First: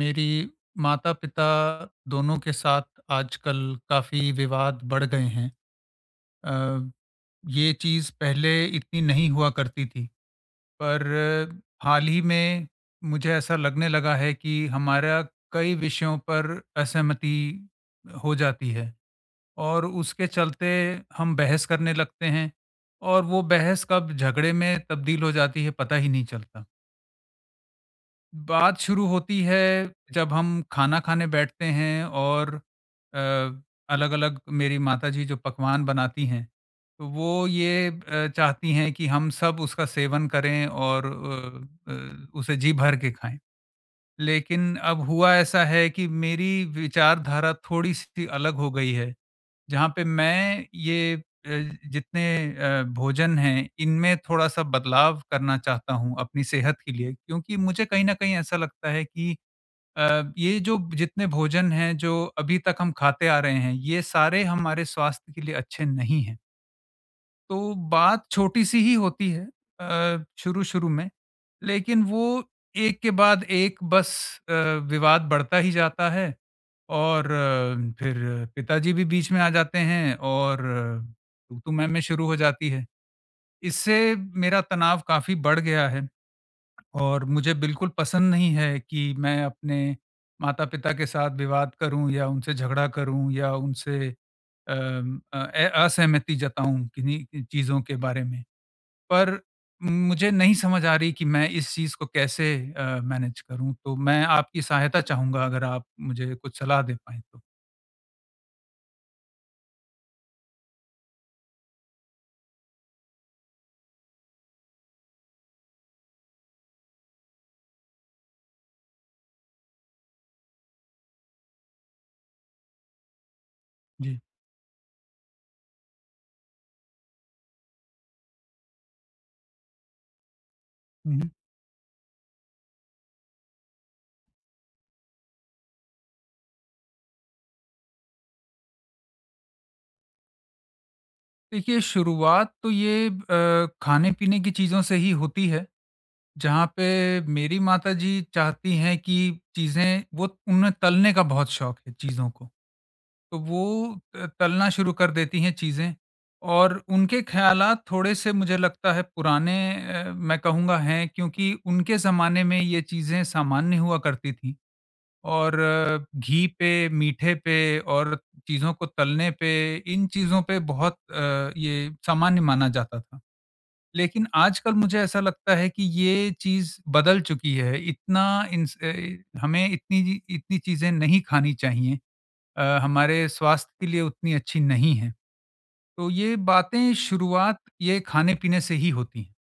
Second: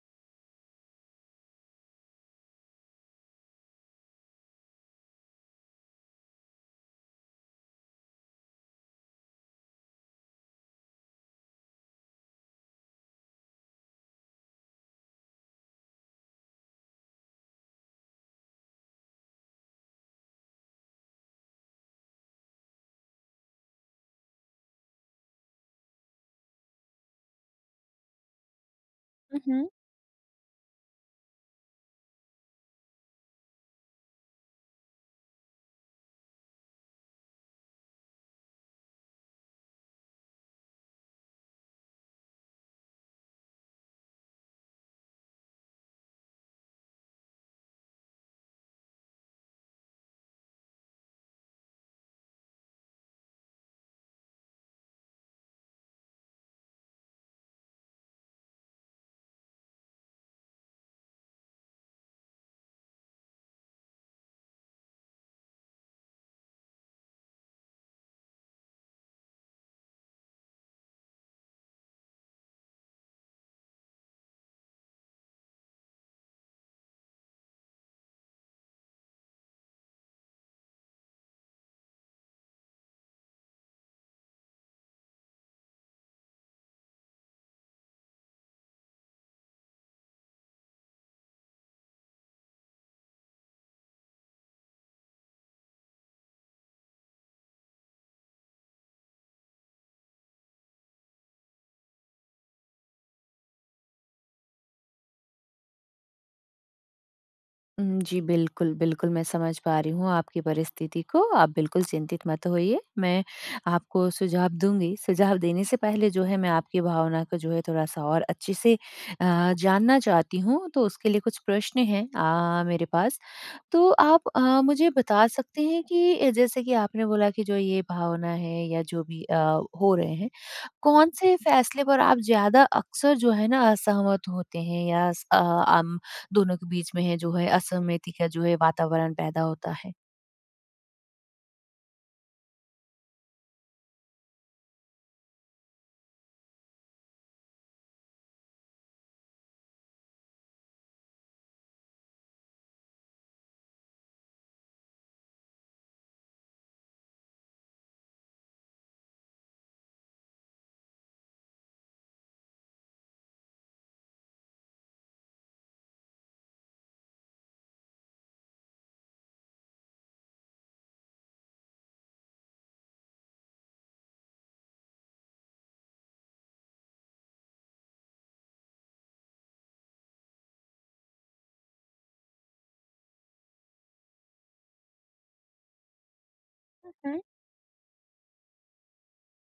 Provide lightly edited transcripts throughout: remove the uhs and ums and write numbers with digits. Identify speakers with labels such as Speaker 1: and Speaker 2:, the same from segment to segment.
Speaker 1: मेरी माता-पिता दोनों के साथ आजकल काफ़ी विवाद बढ़ गए हैं। अ, ये चीज़ पहले इतनी नहीं हुआ करती थी, पर हाल ही में मुझे ऐसा लगने लगा है कि हमारा कई विषयों पर असहमति हो जाती है और उसके चलते हम बहस करने लगते हैं, और वो बहस कब झगड़े में तब्दील हो जाती है, पता ही नहीं चलता। बात शुरू होती है
Speaker 2: मम्,
Speaker 1: जब हम खाना खाने बैठते हैं, और अलग-अलग मेरी माताजी जो पकवान बनाती हैं, तो वो ये चाहती हैं कि हम सब उसका सेवन करें और उसे जी भर के खाएँ। लेकिन अब हुआ ऐसा है कि मेरी विचारधारा थोड़ी-सी अलग हो गई है। जहाँ पे मैं ये जितने भोजन हैं, इनमें थोड़ा-सा बदलाव करना चाहता हूँ अपनी सेहत के लिए। क्योंकि मुझे कहीं न कहीं ऐसा लगता है कि ये जो जितने भोजन हैं, जो अभी तक हम खाते आ रहे हैं, ये सारे हमारे स्वास्थ्य के लिए अच्छे नहीं हैं। तो बात छोटी-सी ही होती है शुरू-शुरू में, लेकिन वो एक के बाद एक बस अ, विवाद बढ़ता ही जाता है, और फिर पिताजी भी बीच में आ जाते हैं और तू तू मैं शुरू हो जाती है। इससे मेरा तनाव काफ़ी बढ़ गया है, और मुझे बिल्कुल पसंद नहीं है कि मैं अपने माता-पिता के साथ विवाद करूँ या उनसे झगड़ा करूँ या उनसे अम, अ, ए असहमति जताऊँ किन्हीं चीज़ों के बारे में। पर मुझे नहीं समझ आ रही कि मैं इस चीज़ को कैसे मैनेज करूँ? तो मैं आपकी सहायता चाहूँगा, अगर आप मुझे कुछ सलाह दे पाएँ तो?
Speaker 2: जी। बिल्कुल बिल्कुल मैं समझ पा रही हूँ आपकी परिस्थिति को। आप बिल्कुल चिंतित मत होइए। मैं आपको सुझाव दूंगी। सुझाव देने से पहले जो है मैं आपकी भावना को जो है थोड़ा सा और अच्छे से जानना चाहती हूँ। तो उसके लिए कुछ प्रश्न हैं मेरे पास। तो
Speaker 1: जी।
Speaker 2: आप मुझे बता सकते हैं कि जैसे कि आपने बोला कि जो ये भावना है या जो भी हो रहे हैं, कौन
Speaker 1: हुँ, हुँ।
Speaker 2: से फैसले पर आप ज़्यादा अक्सर जो है ना असहमत होते हैं या हम दोनों के बीच में है जो है असहमति का जो है वातावरण पैदा होता है।
Speaker 1: देखिए, शुरुआत तो ये खाने-पीने की चीज़ों से ही होती है, जहाँ पे मेरी माताजी चाहती हैं कि चीज़ें, वो उन्हें तलने का बहुत शौक है चीज़ों को, तो वो त तलना शुरू कर देती हैं चीज़ें, और उनके ख़्यालात थोड़े-से मुझे लगता है पुराने, मैं कहूँगा हैं, क्योंकि उनके ज़माने में ये चीज़ें सामान्य हुआ करती थी। और घी पे, मीठे पे और चीज़ों को तलने पे, इन चीज़ों पे बहुत ये सामान्य माना जाता था। लेकिन आजकल मुझे ऐसा लगता है कि ये चीज़ बदल चुकी है। इतना हमें इतनी इतनी चीज़ें नहीं खानी चाहिए। हमारे स्वास्थ्य के लिए उतनी अच्छी नहीं है। तो ये बातें शुरुआत ये खाने-पीने से ही होती हैं।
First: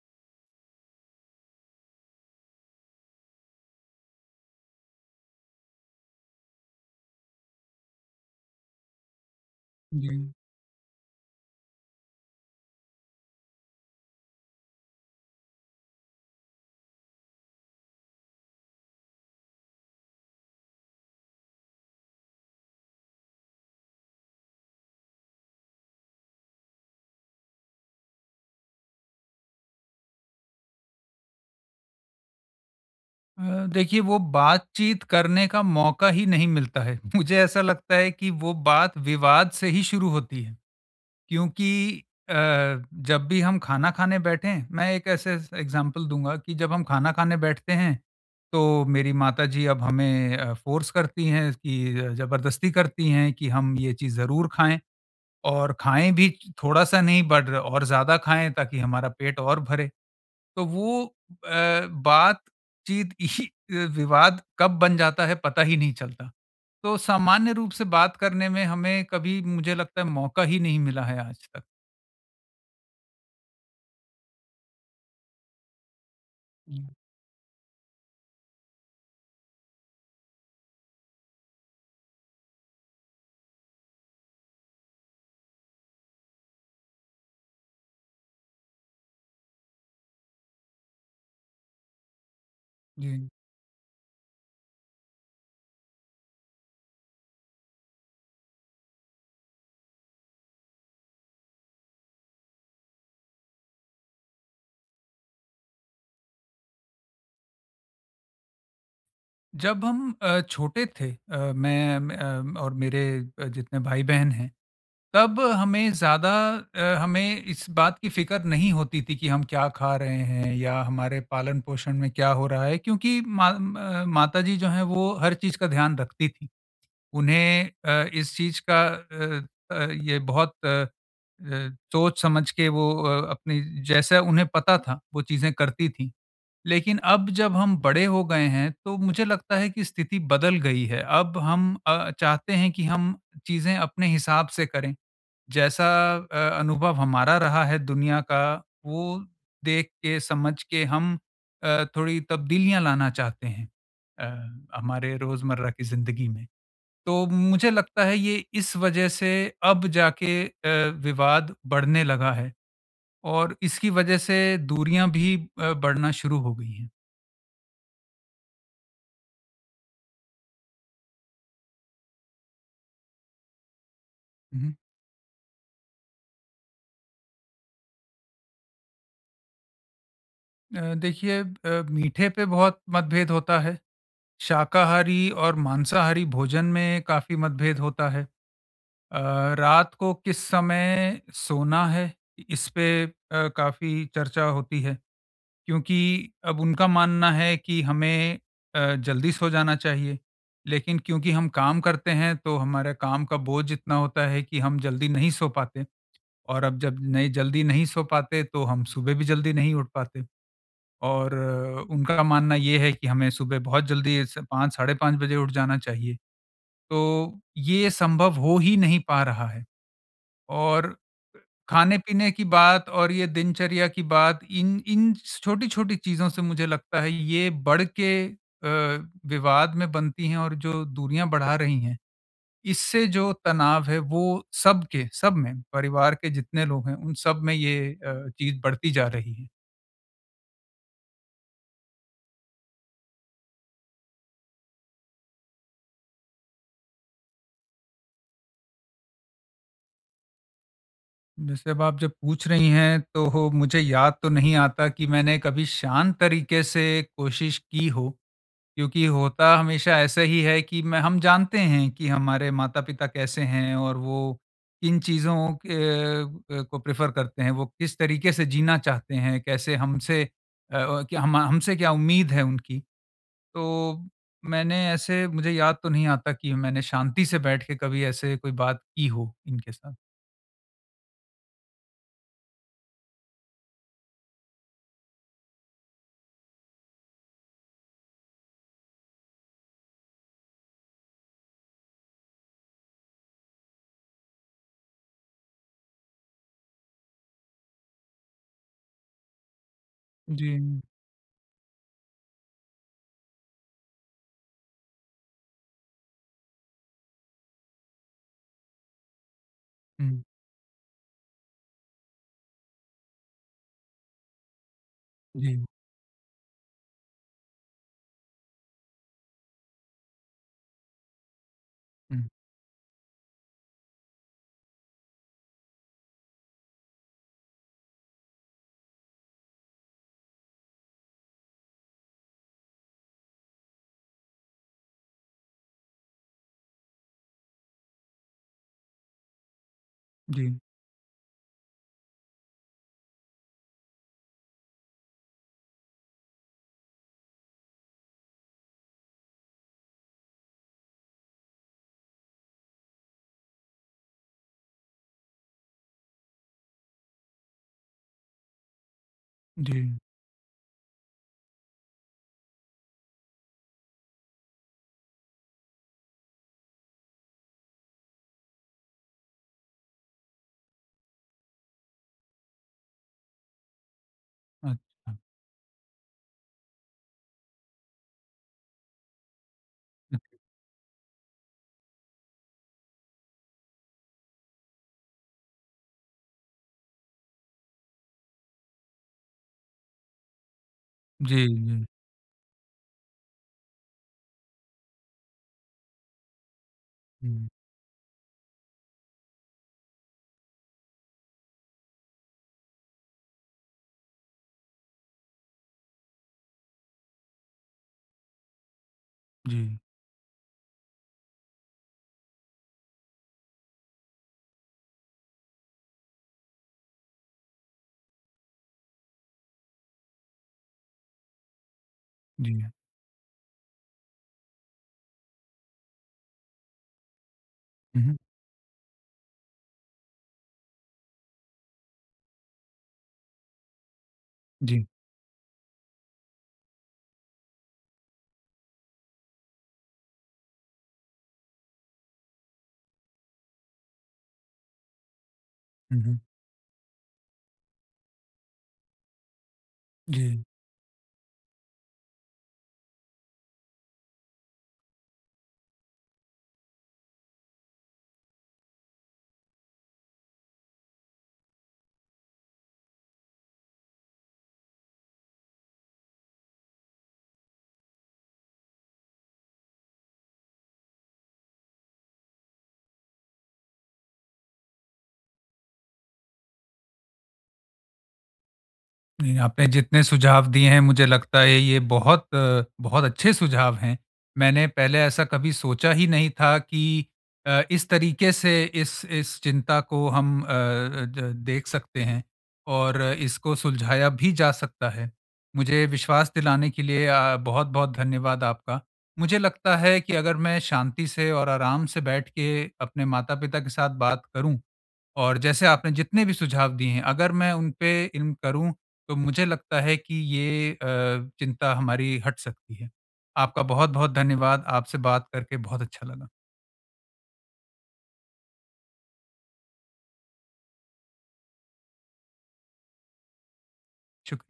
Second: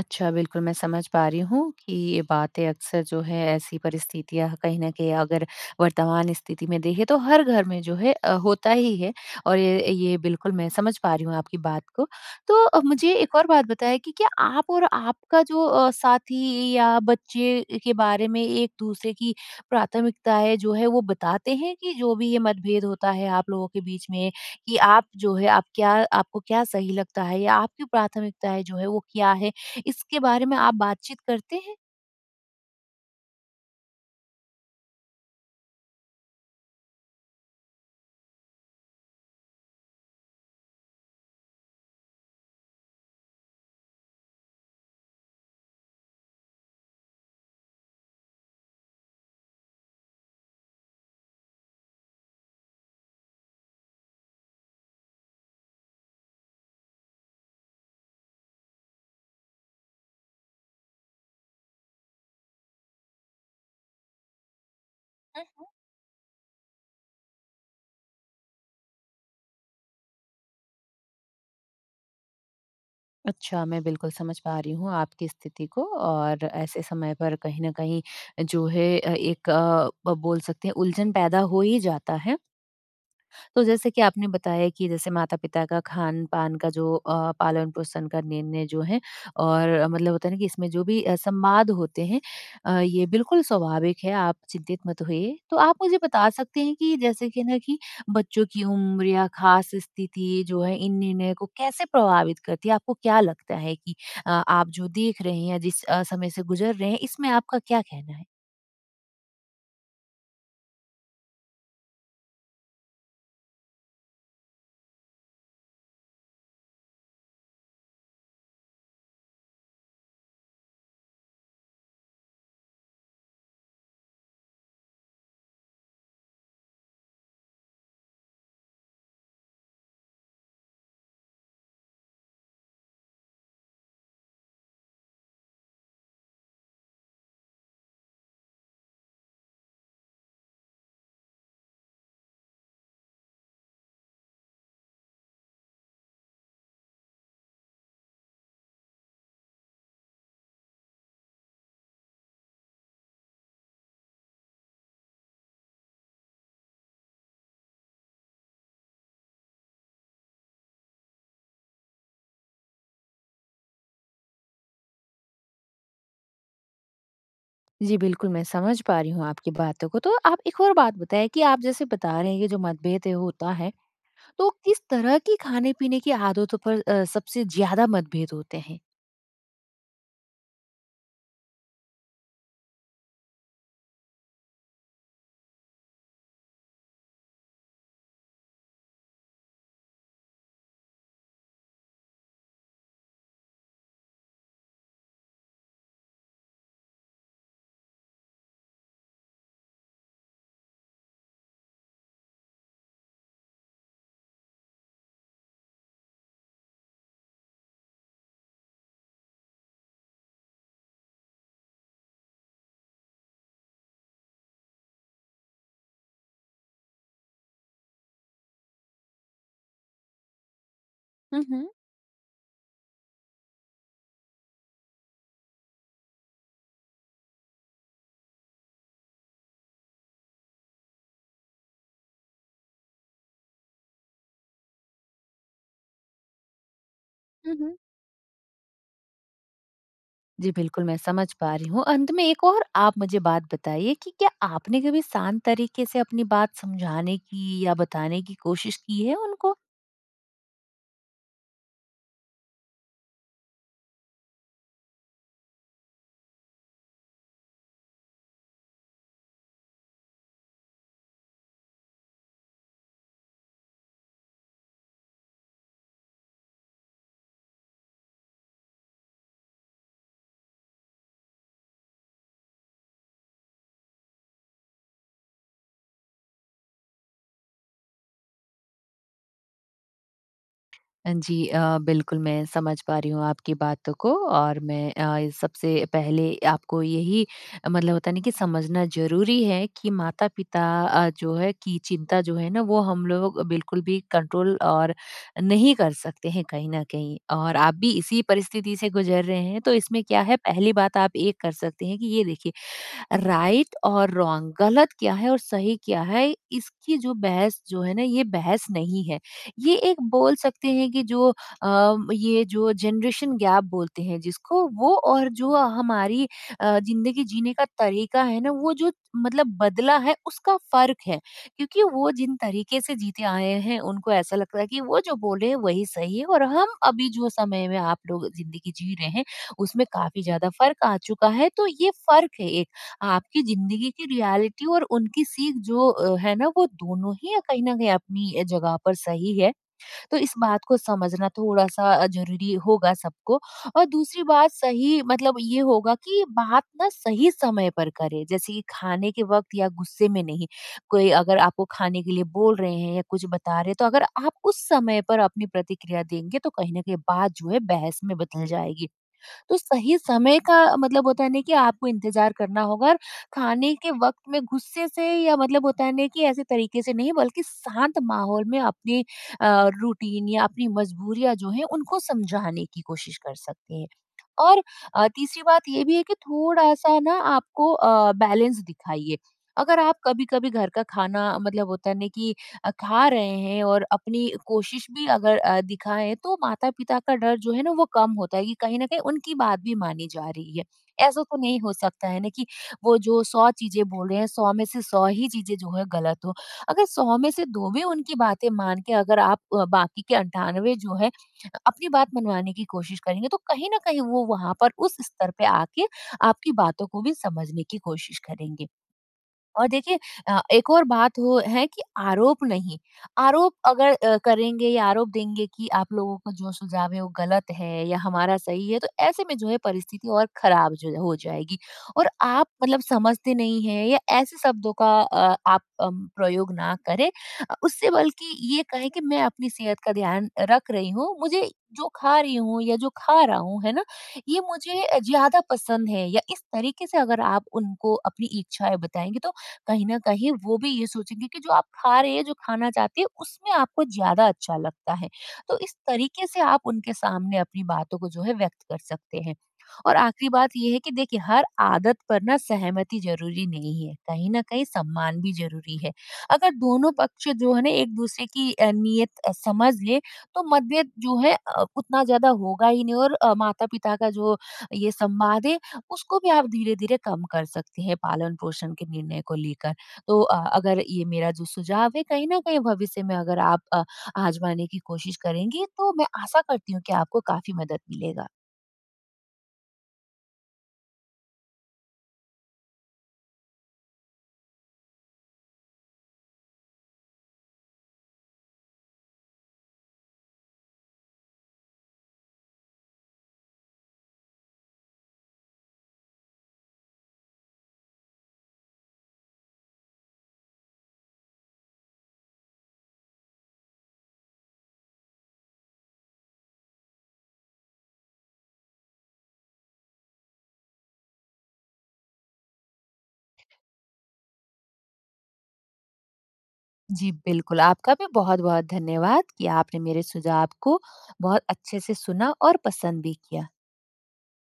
Speaker 2: अच्छा, बिल्कुल मैं समझ पा रही हूँ कि ये बातें अक्सर जो है ऐसी परिस्थितियाँ कहीं न कहीं अगर वर्तमान स्थिति में देखें तो हर घर में जो है होता ही है। और ये
Speaker 1: जी।
Speaker 2: बिल्कुल मैं समझ पा रही हूँ आपकी बात को। तो मुझे एक और बात बताएँ कि क्या आप और आपका जो साथी या बच्चे के बारे में एक-दूसरे की प्राथमिकताएँ जो है वो बताते हैं कि जो भी ये मतभेद होता है आप लोगों के बीच में, कि आप जो है आप क्या आपको क्या सही लगता है या आपकी प्राथमिकताएँ जो है वो क्या है? इसके बारे में आप बातचीत करते हैं?
Speaker 1: देखिए, वो बातचीत करने का मौका ही नहीं मिलता है। मुझे ऐसा लगता है कि वो बात विवाद से ही शुरू होती है, क्योंकि अ, जब भी हम खाना खाने बैठें, मैं एक ऐसे स एग्ज़ाम्पल दूँगा कि जब हम खाना खाने बैठते हैं, तो मेरी माताजी अब हमें फ़ोर्स करती हैं कि ज़बरदस्ती करती हैं कि हम ये चीज़ ज़रूर खाएँ, और खाएँ भी थोड़ा-सा नहीं बट और ज़्यादा खाएँ, ताकि हमारा पेट और भरे। तो वो बातचीत ही विवाद कब बन जाता है, पता
Speaker 2: हुँ।
Speaker 1: ही नहीं चलता। तो सामान्य रूप से बात करने में हमें कभी मुझे लगता है मौका ही नहीं मिला है आज तक।
Speaker 2: अच्छा, मैं बिल्कुल समझ पा रही हूँ आपकी स्थिति को। और ऐसे
Speaker 1: हुँ,
Speaker 2: समय पर कहीं न कहीं जो है एक अ, ब बोल सकते हैं उलझन पैदा हो ही जाता है। तो जैसे कि आपने बताया कि जैसे माता-पिता का खान-पान का जो पालन-पोषण का निर्णय जो है और मतलब होता है ना कि इसमें जो भी संवाद होते हैं, ये
Speaker 1: जी।
Speaker 2: बिल्कुल स्वाभाविक है। आप चिंतित मत होइए। तो आप मुझे बता सकते हैं कि जैसे कि ना कि बच्चों की उम्र या खास स्थिति जो है इन निर्णय को कैसे प्रभावित करती है? आपको क्या लगता है कि आप जो देख रहे हैं या जिस समय से गुज़र रहे हैं इसमें आपका क्या कहना है?
Speaker 1: जब हम छोटे थे, और मेरे जितने भाई-बहन हैं, तब हमें हमें इस बात की फ़िक्र नहीं होती थी कि हम क्या खा रहे हैं या हमारे पालन-पोषण में क्या हो रहा है, क्योंकि मा म माताजी जो हैं वो हर चीज़ का ध्यान रखती थी। उन्हें इस चीज़ का अ अ, ये बहुत अ अ, सोच समझ के वो अपनी जैसा उन्हें पता था, वो चीज़ें करती थीं। लेकिन अब जब हम बड़े हो गए हैं, तो मुझे लगता है कि स्थिति बदल गई है। अब हम चाहते हैं कि हम चीज़ें अपने हिसाब से करें। जैसा अनुभव हमारा रहा है दुनिया का, वो देख के समझ के हम थोड़ी तब्दीलियाँ लाना चाहते हैं अ, हमारे रोज़मर्रा की ज़िंदगी में। तो मुझे लगता है ये इस वजह से अब जाके विवाद बढ़ने लगा है, और इसकी वजह से दूरियां भी बढ़ना शुरू हो गई हैं।
Speaker 2: जी, बिल्कुल, मैं समझ पा रही हूँ आपकी बातों को। तो आप एक और बात बताएँ कि आप जैसे बता रहे हैं ये जो मतभेद है होता है, तो
Speaker 1: हुँ।
Speaker 2: किस तरह की खाने-पीने की आदतों पर सबसे ज़्यादा मतभेद होते हैं?
Speaker 1: देखिए, मीठे पे बहुत मतभेद होता है, शाकाहारी और मांसाहारी भोजन में काफ़ी मतभेद होता है। अ, रात को किस समय सोना है, इस पे काफ़ी चर्चा होती है। क्योंकि अब उनका मानना है कि हमें जल्दी सो जाना चाहिए। लेकिन क्योंकि हम काम करते हैं, तो हमारा काम का बोझ इतना होता है कि हम जल्दी नहीं सो पाते, और अब जब जल्दी नहीं सो पाते, तो हम सुबह भी जल्दी नहीं उठ पाते। और उनका मानना ये है कि हमें सुबह बहुत जल्दी स 5 साढ़े 5 बजे उठ जाना चाहिए। तो ये संभव हो ही नहीं पा रहा है, और
Speaker 2: हुँ, हुँ।
Speaker 1: खाने-पीने की बात और ये दिनचर्या की बात, इन इन छोटी-छोटी चीज़ों से मुझे लगता है ये बढ़ के अ, विवाद में बनती हैं, और जो दूरियाँ बढ़ा रही हैं, इससे जो तनाव है वो सब के सब में, परिवार के जितने लोग हैं उन सब
Speaker 2: हुँ,
Speaker 1: में
Speaker 2: हुँ।
Speaker 1: ये चीज़ बढ़ती जा रही है।
Speaker 2: जी, बिल्कुल, मैं समझ पा रही हूँ। अंत में एक और आप मुझे बात बताइए कि क्या आपने कभी शांत तरीके से अपनी बात समझाने की या बताने की कोशिश की है उनको?
Speaker 1: जैसे अब आप जब पूछ रही हैं, तो हो मुझे याद तो नहीं आता कि मैंने कभी शांत तरीके से कोशिश की हो। क्योंकि होता हमेशा ऐसा ही है कि मैं हम जानते हैं कि हमारे माता-पिता कैसे हैं, और वो किन चीज़ों के को प्रेफ़र करते हैं, वो किस तरीके से जीना चाहते हैं, कैसे हमसे अ अ, कि हम हमसे क्या उम्मीद है उनकी। तो मैंने ऐसे मुझे याद तो नहीं आता कि मैंने शांति से बैठ के कभी ऐसे कोई बात की हो इनके साथ।
Speaker 2: जी बिल्कुल, मैं समझ पा रही हूँ आपकी बातों को। और मैं इस सबसे पहले आपको यही मतलब होता है ना कि समझना ज़रूरी है कि माता-पिता जो है की चिंता जो है ना वो हम लोग बिल्कुल भी कंट्रोल और नहीं कर सकते हैं कहीं न कहीं। और आप भी इसी परिस्थिति से गुज़र रहे हैं, तो इसमें क्या है
Speaker 1: जी।
Speaker 2: पहली बात आप ये कर सकते हैं कि ये देखिए राइट और रॉन्ग गलत क्या है और सही क्या है इसकी जो बहस जो है ना ये बहस नहीं है। ये एक
Speaker 1: हुँ,
Speaker 2: बोल सकते हैं कि जो ये जो जनरेशन गैप बोलते हैं जिसको वो और जो
Speaker 1: जी।
Speaker 2: हमारी जिंदगी जीने का तरीका है ना वो जो मतलब बदला है उसका फर्क है। क्योंकि वो
Speaker 1: हुँ,
Speaker 2: जिन तरीके से जीते आए हैं उनको ऐसा लगता है कि वो जो बोले हैं वही सही है और हम अभी जो समय में आप लोग जिंदगी जी रहे हैं उसमें काफी ज्यादा फर्क आ चुका है। तो ये फर्क है। आपकी जिंदगी की रियलिटी और उनकी सीख जो है ना वो दोनों ही कहीं ना कहीं अपनी जगह पर सही है। तो इस
Speaker 1: जी,
Speaker 2: बात को समझना थोड़ा सा जरूरी होगा सबको। और दूसरी बात सही मतलब ये होगा कि बात ना सही समय पर करे जैसे कि खाने के वक्त या गुस्से में नहीं। कोई अगर आपको खाने के लिए बोल रहे हैं या कुछ बता रहे हैं तो अगर आप उस समय पर अपनी प्रतिक्रिया देंगे तो कहीं ना कहीं बात जो है बहस में बदल जाएगी। तो
Speaker 1: जी।
Speaker 2: सही समय का मतलब होता है ना कि आपको इंतज़ार करना होगा। और खाने के वक़्त में गुस्से से या मतलब होता है ना कि ऐसे तरीके से नहीं बल्कि शांत माहौल में अपनी अ, रूटीन या अपनी मजबूरियाँ जो हैं उनको समझाने की कोशिश कर सकते हैं। और
Speaker 1: अच्छा।
Speaker 2: तीसरी बात ये भी है कि थोड़ा-सा ना आपको बैलेंस दिखाइए। अगर आप कभी-कभी घर का खाना मतलब होता है ना कि खा रहे हैं और अपनी कोशिश भी अगर दिखाएँ तो माता-पिता का डर जो है ना वो कम होता है कि कहीं न कहीं उनकी बात भी मानी जा रही है। ऐसा तो
Speaker 1: जी,
Speaker 2: नहीं हो
Speaker 1: जी।
Speaker 2: सकता है ना कि वो जो 100 चीज़ें बोल रहे हैं 100 में से 100 ही चीज़ें जो है गलत हो। अगर 100 में से
Speaker 1: हुँ,
Speaker 2: 2 भी उनकी बातें मान के अगर आप बाकी के 98 जो है अपनी बात मनवाने की कोशिश करेंगे तो कहीं ना कहीं वो वहां पर उस स्तर पे आके आपकी बातों को भी समझने की कोशिश करेंगे। और
Speaker 1: जी,
Speaker 2: देखिए एक और बात हो है कि आरोप नहीं। आरोप अगर करेंगे या आरोप देंगे कि आप लोगों को जो सुझाव है वो गलत है या हमारा सही है तो ऐसे में जो है परिस्थिति और खराब जो है हो जाएगी। और आप
Speaker 1: जी।
Speaker 2: मतलब समझते नहीं है या ऐसे शब्दों का आप प्रयोग ना करें उससे
Speaker 1: हुँ, हुँ।
Speaker 2: बल्कि ये कहें कि मैं अपनी सेहत का ध्यान रख रही हूँ। मुझे जो खा रही हूँ या जो खा रहा हूँ है ना ये मुझे
Speaker 1: जी।
Speaker 2: ज्यादा पसंद है या इस तरीके से अगर आप उनको अपनी इच्छाएं बताएंगे तो कहीं न कहीं वो भी ये सोचेंगे कि जो आप खा रहे हैं, जो खाना चाहते हैं, उसमें आपको ज़्यादा अच्छा लगता है। तो इस
Speaker 1: हुँ, हुँ।
Speaker 2: तरीके से आप उनके सामने अपनी बातों को जो है व्यक्त कर सकते हैं। और आखिरी
Speaker 1: जी।
Speaker 2: बात ये है कि देखिए हर आदत पर ना सहमति ज़रूरी नहीं है, कहीं न कहीं सम्मान भी ज़रूरी है। अगर दोनों पक्ष जो है ना एक-दूसरे की नियत समझ लें तो मतभेद जो है उतना ज़्यादा होगा ही नहीं। और माता-पिता का जो ये संवाद है उसको भी आप धीरे-धीरे कम कर सकते हैं पालन-पोषण के निर्णय को लेकर। तो अगर ये मेरा जो सुझाव है कहीं न कहीं भविष्य में अगर आप आज़माने की कोशिश करेंगी तो मैं आशा करती हूँ कि आपको काफ़ी मदद मिलेगा।
Speaker 1: नहीं, आपने जितने सुझाव दिए हैं, मुझे लगता है ये बहुत अच्छे सुझाव हैं। मैंने पहले ऐसा कभी सोचा ही नहीं था कि इस तरीके से इस चिंता को हम अ अ, ज देख सकते हैं और इसको सुलझाया भी जा सकता है। मुझे विश्वास दिलाने के लिए बहुत-बहुत धन्यवाद आपका। मुझे लगता है कि अगर मैं शांति से और आराम से बैठ के अपने माता-पिता के साथ बात करूँ, और जैसे आपने जितने भी सुझाव दिए हैं, अगर मैं उन पे इल्म करूँ, तो मुझे लगता है कि ये चिंता हमारी हट सकती है। आपका बहुत-बहुत धन्यवाद। आपसे बात करके बहुत अच्छा लगा।
Speaker 2: जी, बिल्कुल। आपका भी बहुत-बहुत धन्यवाद कि आपने मेरे सुझाव को बहुत अच्छे से सुना और पसंद भी किया।
Speaker 1: शुक